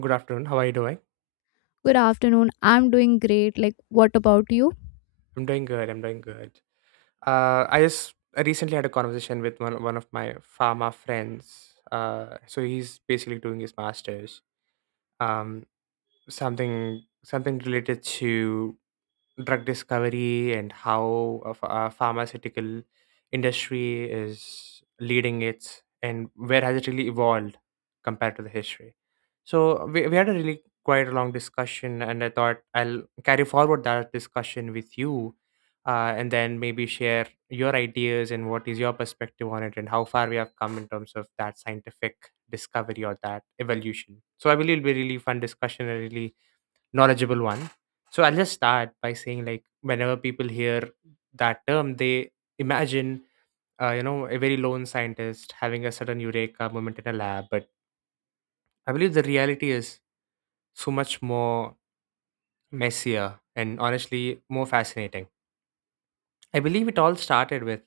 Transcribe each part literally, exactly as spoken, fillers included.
Good afternoon. How are you doing? Good afternoon. I'm doing great. Like, what about you? I'm doing good. I'm doing good. Uh, I just I recently had a conversation with one one of my pharma friends. Uh, so he's basically doing his masters. Um, something something related to drug discovery and how a, ph- a pharmaceutical industry is leading it and where has it really evolved compared to the history. So we, we had a really quite a long discussion, and I thought I'll carry forward that discussion with you, uh, and then maybe share your ideas and what is your perspective on it and how far we have come in terms of that scientific discovery or that evolution. So I believe it'll be a really fun discussion and really knowledgeable one. So I'll just start by saying, like, whenever people hear that term, they imagine uh, you know, a very lone scientist having a sudden eureka moment in a lab. But I believe the reality is so much more messier and honestly more fascinating. I believe it all started with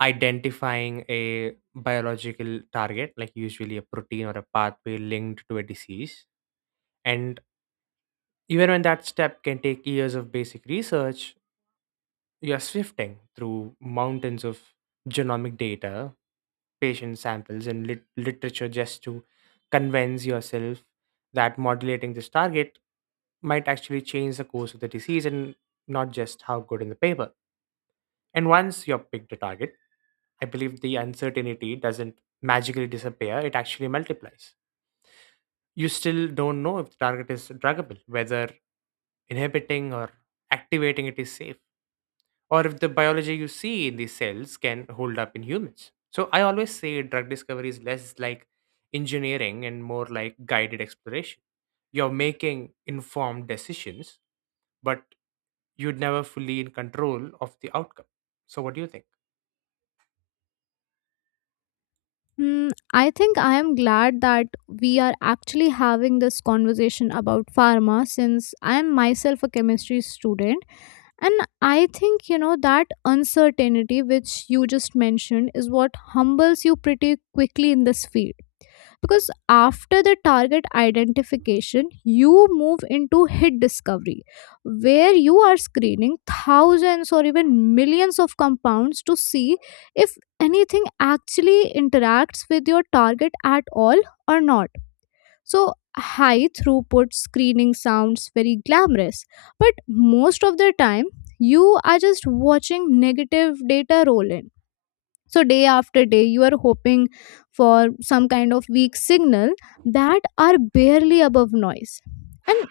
identifying a biological target, like usually a protein or a pathway linked to a disease, and even when that step can take years of basic research. You're sifting through mountains of genomic data, patient samples, and lit- literature just to convince yourself that modulating this target might actually change the course of the disease and not just how good in the paper. And once you've picked a target, I believe the uncertainty doesn't magically disappear, it actually multiplies. You still don't know if the target is druggable, whether inhibiting or activating it is safe, or if the biology you see in these cells can hold up in humans. So I always say drug discovery is less like engineering and more like guided exploration. You're making informed decisions, but you'd never fully in control of the outcome. So what do you think? Hmm, I think I am glad that we are actually having this conversation about pharma since I am myself a chemistry student. And I think, you know, that uncertainty which you just mentioned is what humbles you pretty quickly in this field. Because after the target identification, you move into hit discovery, where you are screening thousands or even millions of compounds to see if anything actually interacts with your target at all or not. So high throughput screening sounds very glamorous, but most of the time, you are just watching negative data roll in. So, day after day, you are hoping for some kind of weak signal that are barely above noise. And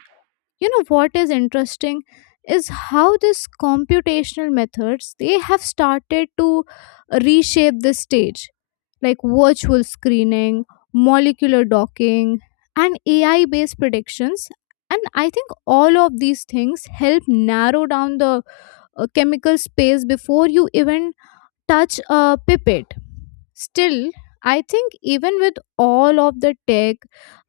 you know what is interesting is how these computational methods they have started to reshape the stage, like virtual screening, molecular docking, and ai based predictions. And I think all of these things help narrow down the uh, chemical space before you even touch a pipette. Still, I think even with all of the tech,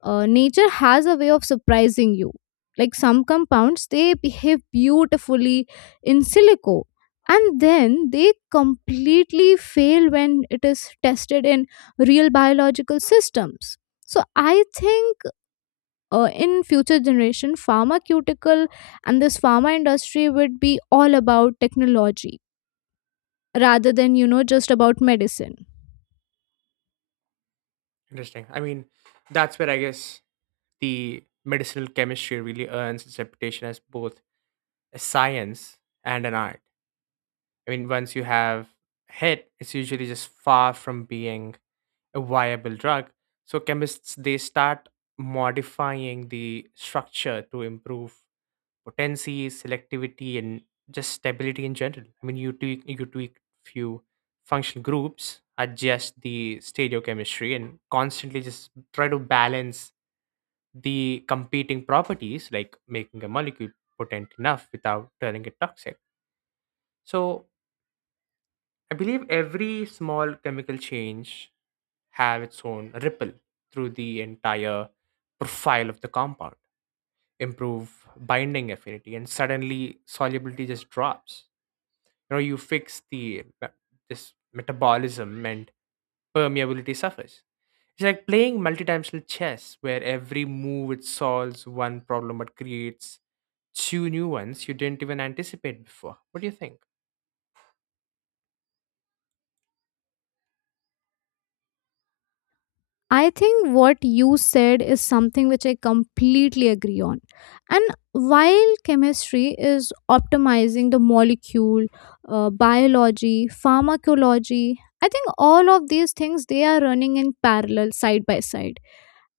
uh, nature has a way of surprising you. Like some compounds, they behave beautifully in silico and then they completely fail when it is tested in real biological systems. So I think uh, in future generation, pharmaceutical and this pharma industry would be all about technology rather than, you know, just about medicine. Interesting. I mean, that's where I guess the medicinal chemistry really earns its reputation as both a science and an art. I mean, once you have hit, it's usually just far from being a viable drug. So chemists they start modifying the structure to improve potency, selectivity, and just stability in general. I mean, you tweak you tweak few functional groups, adjust the stereochemistry, and constantly just try to balance the competing properties, like making a molecule potent enough without turning it toxic. So I believe every small chemical change have its own ripple through the entire profile of the compound, improve binding affinity, and suddenly solubility just drops. You know, you fix the me- this metabolism and permeability suffers. It's like playing multidimensional chess where every move it solves one problem but creates two new ones you didn't even anticipate before. What do you think? I think what you said is something which I completely agree on. And while chemistry is optimizing the molecule, uh, biology, pharmacology, I think all of these things they are running in parallel side by side.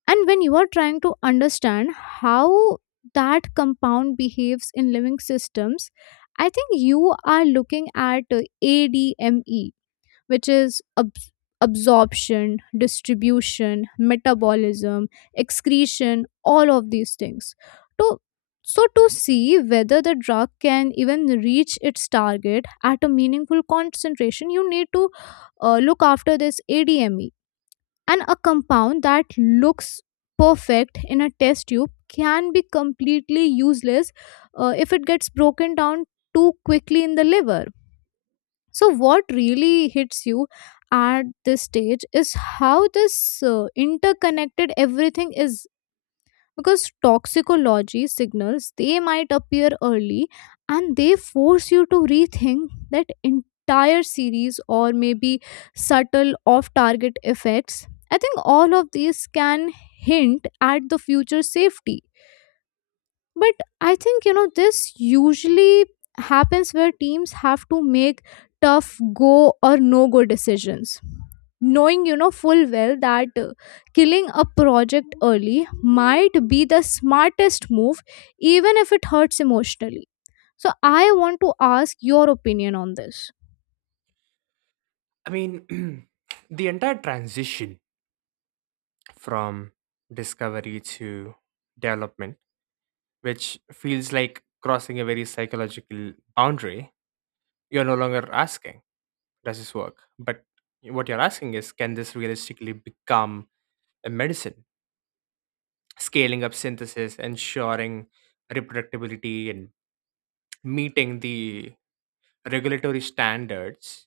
And when you are trying to understand how that compound behaves in living systems, I think you are looking at uh, A D M E, which is abs- absorption, distribution, metabolism, excretion, all of these things. To, so, to see whether the drug can even reach its target at a meaningful concentration, you need to uh, look after this A D M E. And a compound that looks perfect in a test tube can be completely useless uh, if it gets broken down too quickly in the liver. So, what really hits you at this stage is how this uh, interconnected everything is, because toxicology signals they might appear early and they force you to rethink that entire series, or maybe subtle off target effects. I think all of these can hint at the future safety. But I think, you know, this usually happens where teams have to make tough go or no go decisions. Knowing, you know, full well that uh, killing a project early might be the smartest move, even if it hurts emotionally. So I want to ask your opinion on this. I mean, the entire transition from discovery to development which feels like crossing a very psychological boundary. You're no longer asking, does this work? But what you're asking is, can this realistically become a medicine? Scaling up synthesis, ensuring reproductibility, and meeting the regulatory standards,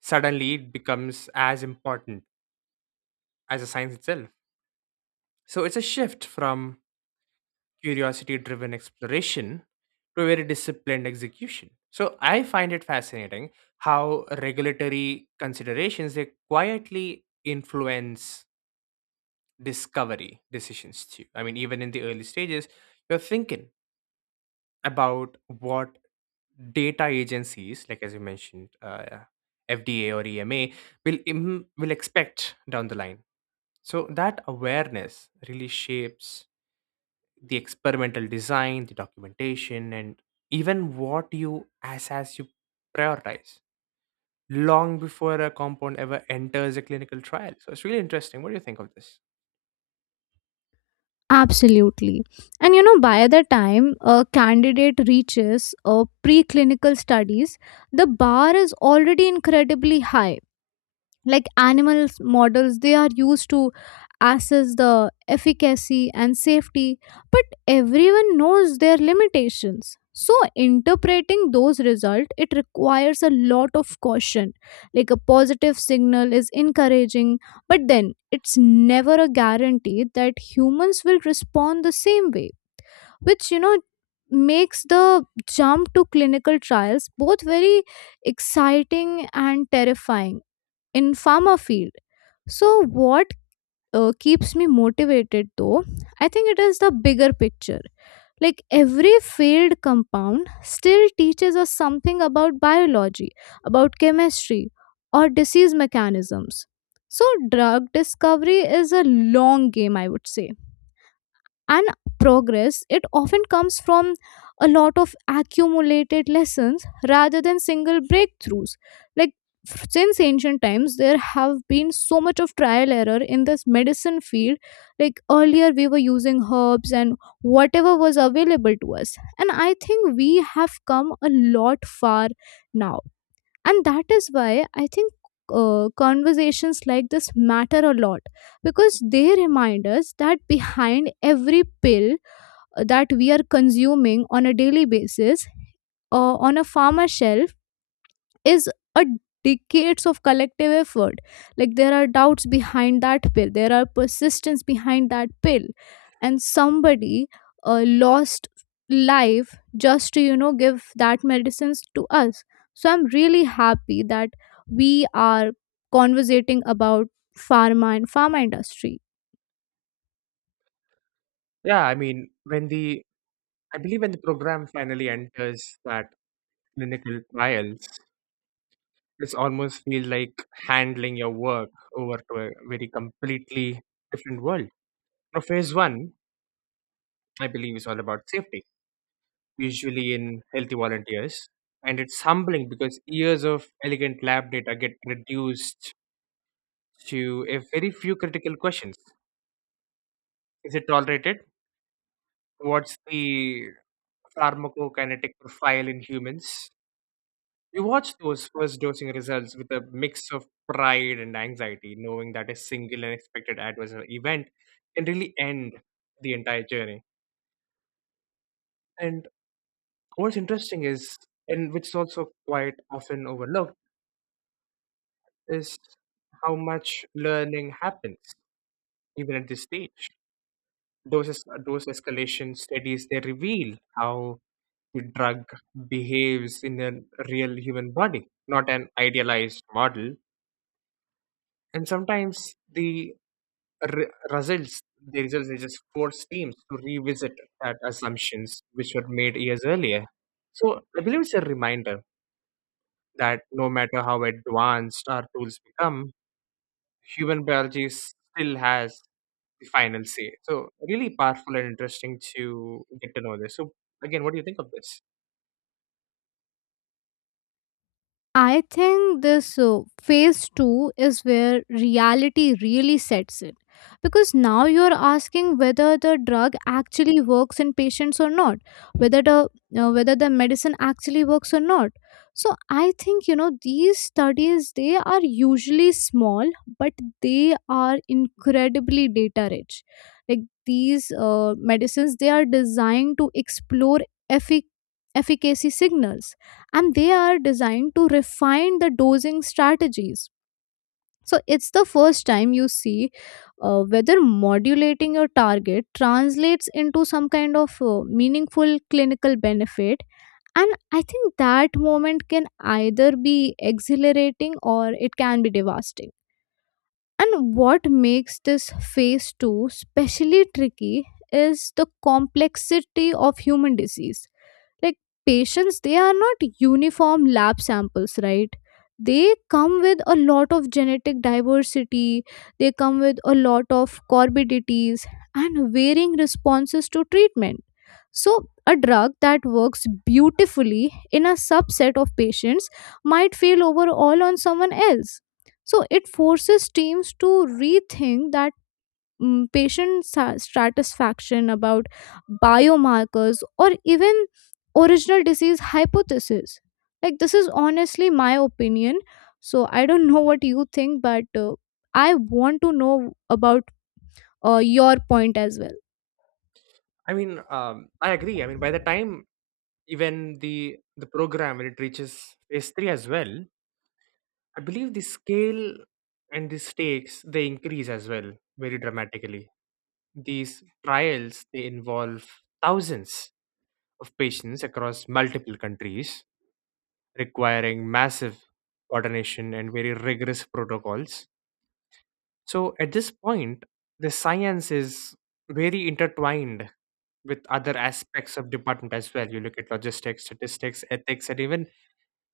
suddenly it becomes as important as the science itself. So it's a shift from curiosity driven exploration to very disciplined execution. So I find it fascinating how regulatory considerations they quietly influence discovery decisions too. I mean, even in the early stages you're thinking about what data agencies, like as you mentioned, uh, FDA or EMA will im- will expect down the line. So that awareness really shapes the experimental design, the documentation, and even what you, as as you, prioritize long before a compound ever enters a clinical trial. So it's really interesting. What do you think of this? Absolutely. And you know, by the time a candidate reaches uh, preclinical studies, the bar is already incredibly high. Like animals models, they are used to assess the efficacy and safety, but everyone knows their limitations. So interpreting those results, it requires a lot of caution. Like a positive signal is encouraging, but then it's never a guarantee that humans will respond the same way, which, you know, makes the jump to clinical trials both very exciting and terrifying in farmer field. So what uh, keeps me motivated, though, I think it is the bigger picture. Like every failed compound still teaches us something about biology, about chemistry, or disease mechanisms. So drug discovery is a long game, I would say. And progress, it often comes from a lot of accumulated lessons rather than single breakthroughs. Like, f- since ancient times there have been so much of trial error in this medicine field. Like, earlier we were using herbs and whatever was available to us, and I think we have come a lot far now. And that is why I think uh, conversations like this matter a lot, because they remind us that behind every pill uh, that we are consuming on a daily basis, uh, on a farmer shelf, is a decades of collective effort. Like, there are doubts behind that pill, there are persistence behind that pill, and somebody uh, lost life just to, you know, give that medicines to us. So I'm really happy that we are conversating about pharma and pharma industry. Yeah, I mean, when the I believe when the program finally enters that clinical trials, it's almost feels like handling your work over to a very completely different world. Now, phase one, I believe, is all about safety, usually in healthy volunteers. And it's humbling because years of elegant lab data get reduced to a very few critical questions. Is it tolerated? What's the pharmacokinetic profile in humans? You watch those first dosing results with a mix of pride and anxiety, knowing that a single unexpected adverse event can really end the entire journey. And what's interesting is, and which is also quite often overlooked, is how much learning happens even at this stage. Those es- those escalation studies they reveal how the drug behaves in a real human body, not an idealized model. And sometimes the re- results the results they just force teams to revisit that assumptions which were made years earlier. So I believe it's a reminder that no matter how advanced our tools become, human biology still has the final say. So really powerful and interesting to get to know this. So again, what do you think of this? I think this uh, phase two is where reality really sets in. Because now you're asking whether the drug actually works in patients or not, whether the uh, whether the medicine actually works or not. So I think you know these studies they are usually small, but they are incredibly data rich. Like these uh, medicines, they are designed to explore effic- efficacy signals, and they are designed to refine the dosing strategies. So it's the first time you see uh, whether modulating your target translates into some kind of uh, meaningful clinical benefit. And I think that moment can either be exhilarating or it can be devastating. And what makes this phase two especially tricky is the complexity of human disease. Like, patients, they are not uniform lab samples, right? They come with a lot of genetic diversity, they come with a lot of comorbidities, and varying responses to treatment. So a drug that works beautifully in a subset of patients might fail overall on someone else. So it forces teams to rethink that mm, patient sa- satisfaction, about biomarkers, or even original disease hypothesis. Like, this is honestly my opinion. So, I don't know what you think, but uh, I want to know about uh, your point as well. I mean, um, I agree. I mean, by the time even the the program when it reaches phase three as well, I believe the scale and the stakes they increase as well very dramatically. These trials they involve thousands of patients across multiple countries, requiring massive coordination and very rigorous protocols. So at this point, the science is very intertwined with other aspects of department as well. You look at logistics, statistics, ethics, and even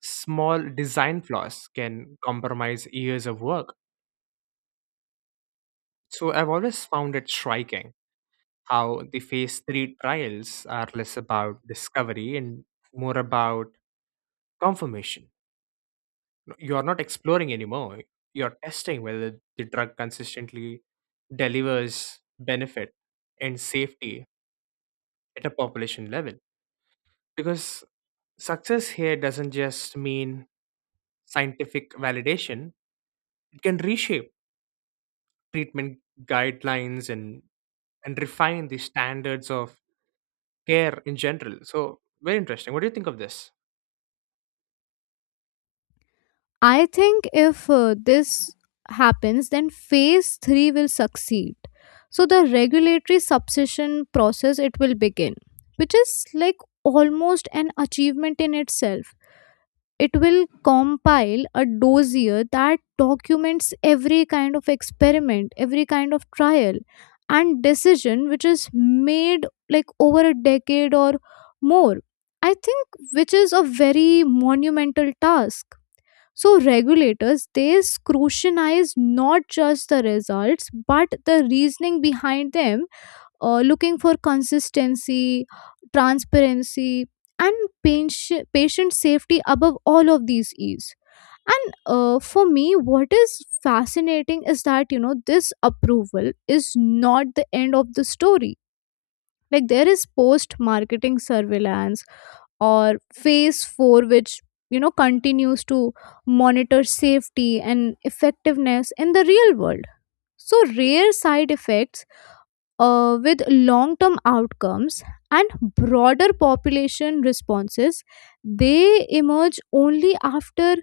small design flaws can compromise years of work. So I've always found it striking how the phase three trials are less about discovery and more about confirmation. You're not exploring anymore. You're testing whether the drug consistently delivers benefit and safety at a population level. Because success here doesn't just mean scientific validation, it can reshape treatment guidelines, and, and refine the standards of care in general. So, very interesting. What do you think of this? I think if uh, this happens, then phase three will succeed. So, the regulatory subsession process, it will begin, which is like almost an achievement in itself. It will compile a dossier that documents every kind of experiment, every kind of trial and decision which is made, like over a decade or more. I think, which is a very monumental task. So regulators, they scrutinize not just the results but the reasoning behind them, uh, looking for consistency, transparency, and patient, patient safety above all of these is. And uh, for me, what is fascinating is that, you know, this approval is not the end of the story. Like, there is post marketing surveillance or phase four, which, you know, continues to monitor safety and effectiveness in the real world. So, rare side effects uh, with long term outcomes and broader population responses, they emerge only after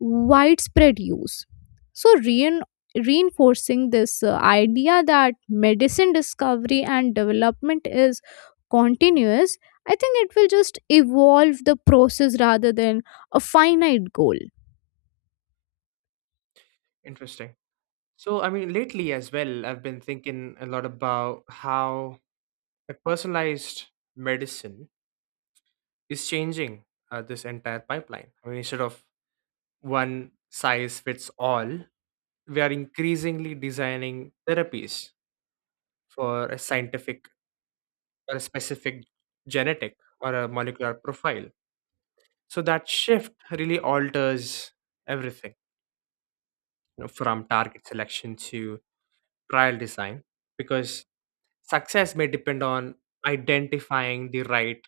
widespread use. So, rein- reinforcing this uh, idea that medicine discovery and development is continuous, I think it will just evolve the process rather than a finite goal. Interesting. So, I mean, lately as well, I've been thinking a lot about how the personalized medicine is changing uh, this entire pipeline. I mean, instead of one size fits all, we are increasingly designing therapies for a scientific or a specific genetic or a molecular profile. So that shift really alters everything. You know, from target selection to trial design because success may depend on identifying the right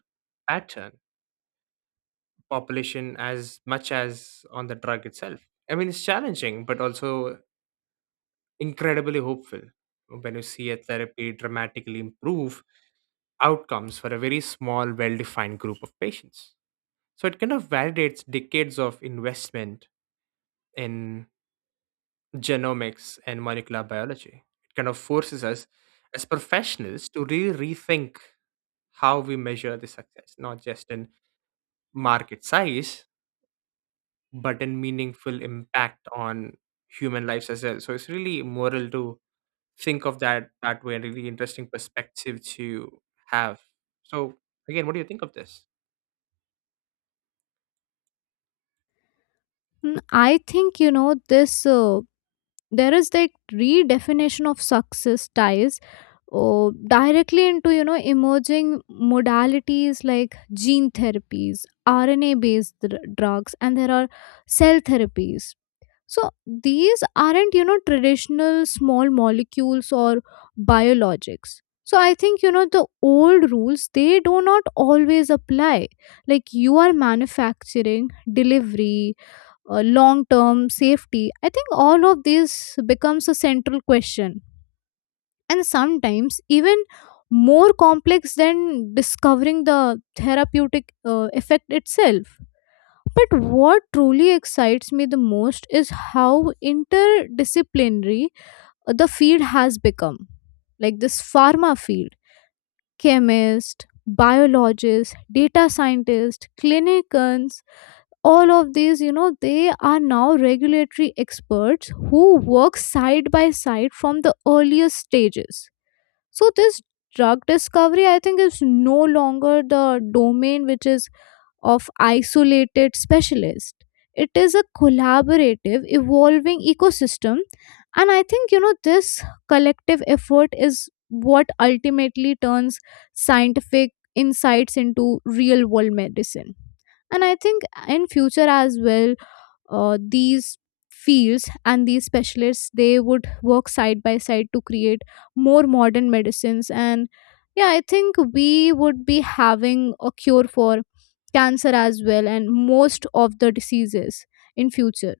pattern population as much as on the drug itself. I mean, it's challenging, but also incredibly hopeful when you see a therapy dramatically improve outcomes for a very small, well defined group of patients. So it kind of validates decades of investment in genomics and molecular biology. It kind of forces us as professionals to really rethink how we measure the success, not just in market size, but in meaningful impact on human lives as well. So it's really moral to think of that that way, a really interesting perspective to have. So again, what do you think of this? Mm, I think, you know, this. Uh, there is like redefinition of success ties uh, directly into, you know, emerging modalities like gene therapies, rna based drugs, and there are cell therapies. So these aren't, you know, traditional small molecules or biologics. So I think, you know, the old rules they do not always apply. Like you are manufacturing, delivery, uh, long term safety, I think all of this becomes a central question, and sometimes even more complex than discovering the therapeutic uh, effect itself. But what truly excites me the most is how interdisciplinary uh, the field has become. Like this pharma field, chemist, biologists, data scientists, clinicians, all of these, you know, they are now regulatory experts who work side by side from the earliest stages. So this drug discovery, I think, is no longer the domain which is of isolated specialists. It is a collaborative, evolving ecosystem, and I think, you know, this collective effort is what ultimately turns scientific insights into real world medicine. And I think in future as well, uh, these fields and these specialists, they would work side by side to create more modern medicines. And yeah, I think we would be having a cure for cancer as well and most of the diseases in future.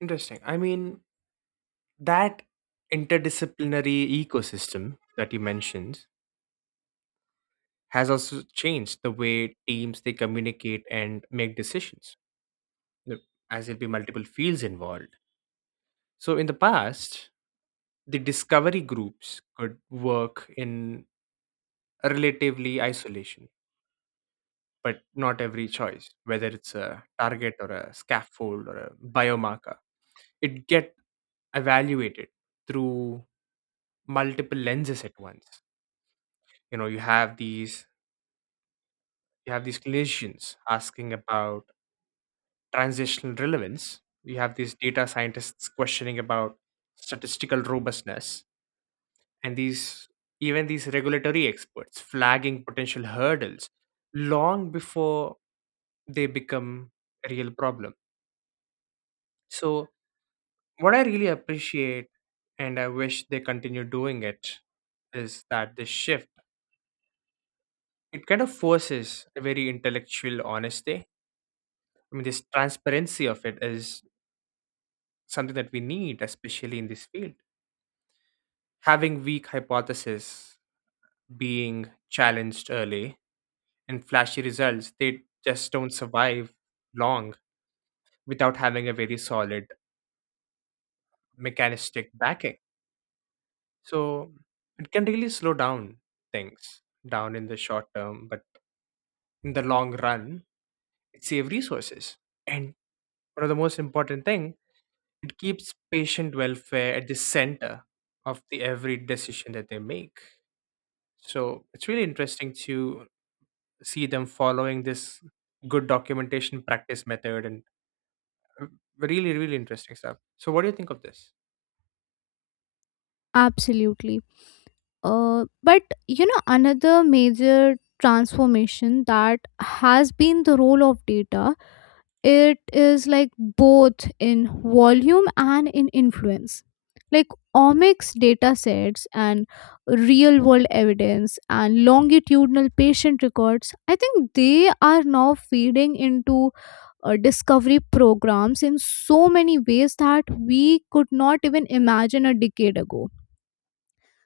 Interesting. I mean, that interdisciplinary ecosystem that you mentioned has also changed the way teams they communicate and make decisions. You know, as there'll be multiple fields involved, so in the past the discovery groups could work in a relatively isolation, but not every choice, whether it's a target or a scaffold or a biomarker, it get evaluated through multiple lenses at once. You know, you have these you have these clinicians asking about transitional relevance, you have these data scientists questioning about statistical robustness, and these, even these regulatory experts flagging potential hurdles long before they become a real problem. So what I really appreciate, and I wish they continue doing it, is that this shift it kind of forces a very intellectual honesty. I mean, this transparency of it is something that we need, especially in this field. Having weak hypotheses, being challenged early, and flashy results, they just don't survive long without having a very solid mechanistic backing. So it can really slow down things down in the short term, but in the long run, it saves resources. And one of the most important thing, it keeps patient welfare at the center of the every decision that they make. So it's really interesting to see them following this good documentation practice method and uh, really, really interesting stuff. So, what do you think of this? Absolutely. uh, but you know another major transformation that has been the role of data. It is like both in volume and in influence. Like omics data sets and real world evidence and longitudinal patient records, I think they are now feeding into uh, discovery programs in so many ways that we could not even imagine a decade ago.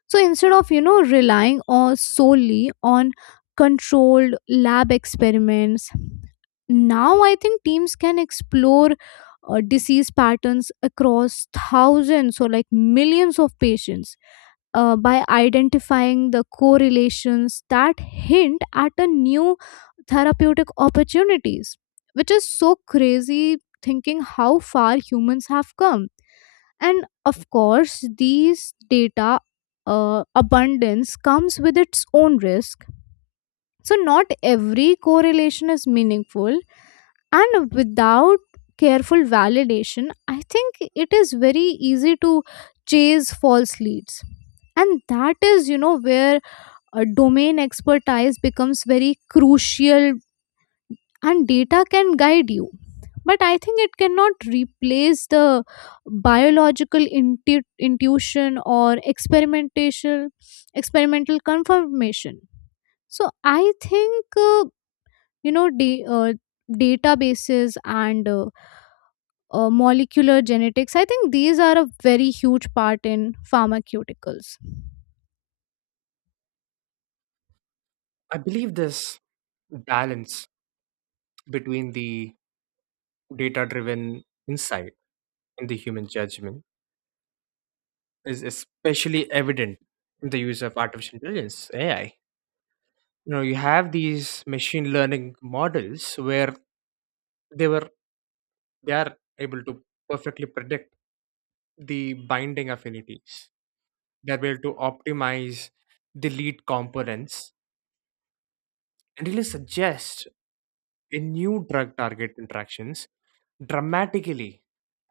So instead of, you know, relying on solely on controlled lab experiments now, I think teams can explore uh, disease patterns across thousands or like millions of patients, uh, by identifying the correlations that hint at a new therapeutic opportunities, which is so crazy thinking how far humans have come. And of course these data uh, abundance comes with its own risk. So not every correlation is meaningful, and without careful validation I think it is very easy to chase false leads. And that is, you know, where a domain expertise becomes very crucial. And data can guide you, but I think it cannot replace the biological intu- intuition or experimentation experimental confirmation. So I think uh, you know da- uh, databases and uh, uh, molecular genetics. I think these are a very huge part in pharmaceuticals. I believe this balance between the data driven insight and the human judgment is especially evident in the use of artificial intelligence, A I. You know, you have these machine learning models where they were they are able to perfectly predict the binding affinities, they're able to optimize the lead components and really suggest a new drug target interactions, dramatically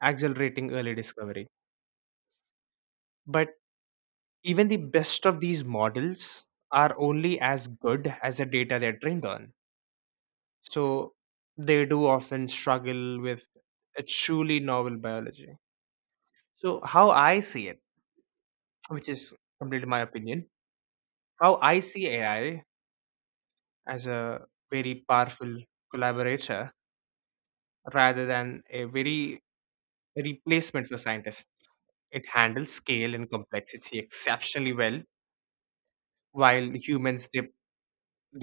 accelerating early discovery. But even the best of these models are only as good as the data they're trained on. So they do often struggle with a truly novel biology. So, how I see it, which is completely my opinion, how I see A I as a very powerful collaborator rather than a very replacement for scientists. It handles scale and complexity exceptionally well, while humans they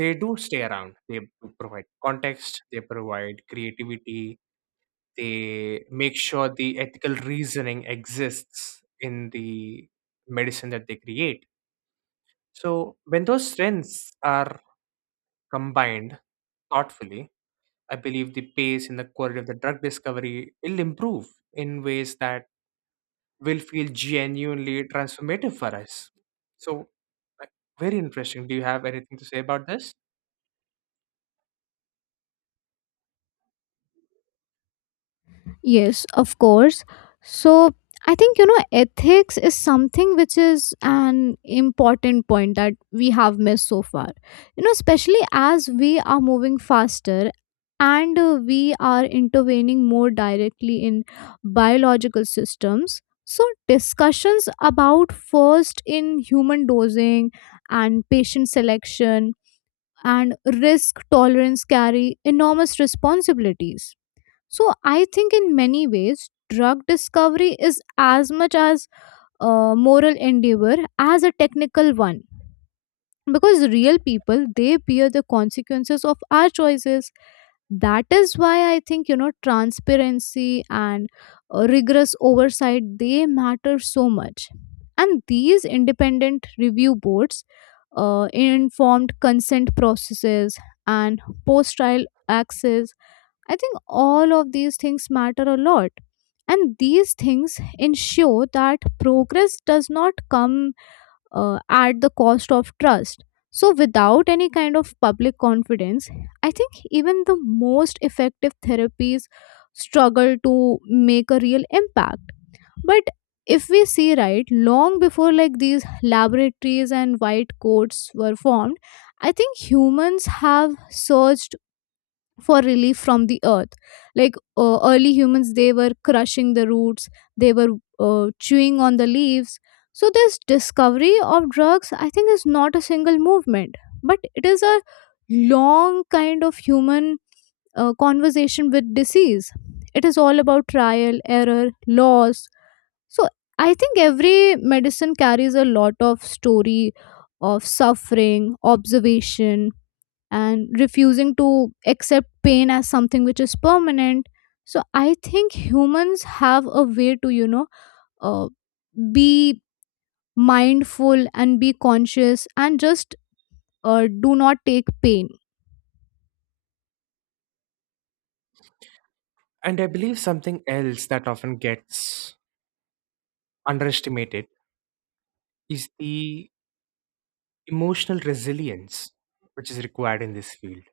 they do stay around. They provide context, they provide creativity, they make sure the ethical reasoning exists in the medicine that they create. So when those strengths are combined thoughtfully, I believe the pace and the quality of the drug discovery will improve in ways that will feel genuinely transformative for us. So, like, very interesting. Do you have anything to say about this? Yes, of course. So I think, you know, ethics is something which is an important point that we have missed so far. You know, especially as we are moving faster and uh, we are intervening more directly in biological systems. So discussions about first in human dosing and patient selection and risk tolerance carry enormous responsibilities. So, I think in many ways, drug discovery is as much as a moral endeavor as a technical one, because real people they bear the consequences of our choices. That is why I think, you know, transparency and uh, rigorous oversight they matter so much. And these independent review boards, uh, informed consent processes, and post trial access, I think all of these things matter a lot. And these things ensure that progress does not come uh, at the cost of trust. So, without any kind of public confidence, I think even the most effective therapies struggle to make a real impact. But if we see right, long before like these laboratories and white coats were formed, I think humans have searched for relief from the earth. Like uh, early humans they were crushing the roots, they were uh, chewing on the leaves. So this discovery of drugs, I think, is not a single movement, but it is a long kind of human uh, conversation with disease. It is all about trial error, loss. So I think every medicine carries a lot of story of suffering observation and refusing to accept pain as something which is permanent. So I think humans have a way to, you know, uh, be mindful and be conscious and just uh, do not take pain. And I believe something else that often gets underestimated is the emotional resilience which is required in this field.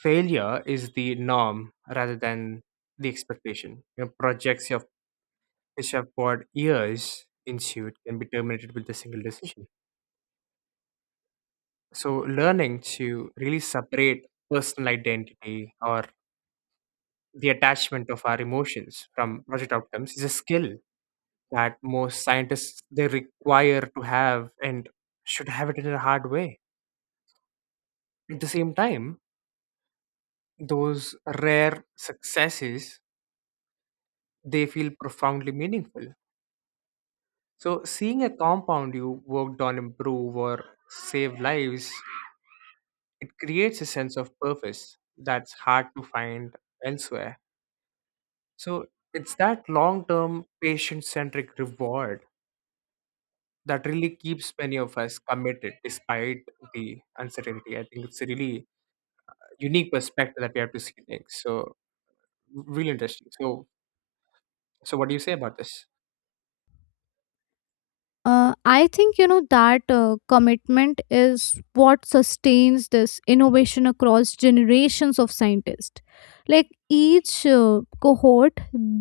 Failure is the norm rather than the expectation. You know, projects you have, which have poured years into it, can be terminated with a single decision. So, learning to really separate personal identity or the attachment of our emotions from project outcomes is a skill that most scientists they require to have and should have it in a hard way. At the same time, those rare successes they feel profoundly meaningful. So seeing a compound you worked on improve or save lives, it creates a sense of purpose that's hard to find elsewhere. So it's that long term patient centric reward that really keeps many of us committed despite the uncertainty. I think it's a really unique perspective that we have to see next. So really interesting. So so what do you say about this? Uh, I think, you know, that uh, commitment is what sustains this innovation across generations of scientists. Like each uh, cohort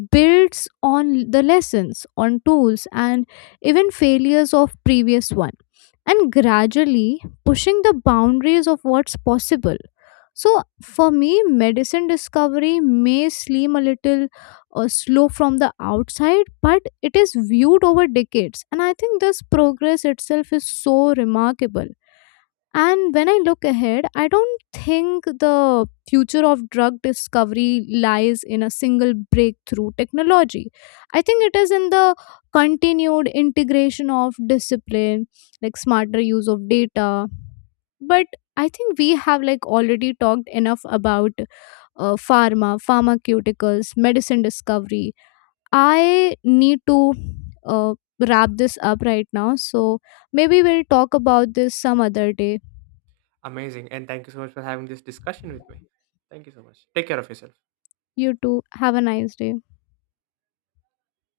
builds on the lessons, on tools, and even failures of previous one, and gradually pushing the boundaries of what's possible. So for me, medicine discovery may seem a little uh, slow from the outside, but it is viewed over decades. And I think this progress itself is so remarkable. And when I look ahead, I don't think the future of drug discovery lies in a single breakthrough technology. I think it is in the continued integration of discipline, like smarter use of data. But I think we have like already talked enough about uh, pharma, pharmaceuticals, medicine discovery. I need to uh, wrap this up right now. So maybe we'll talk about this some other day. Amazing. And thank you so much for having this discussion with me. Thank you so much. Take care of yourself. You too. Have a nice day.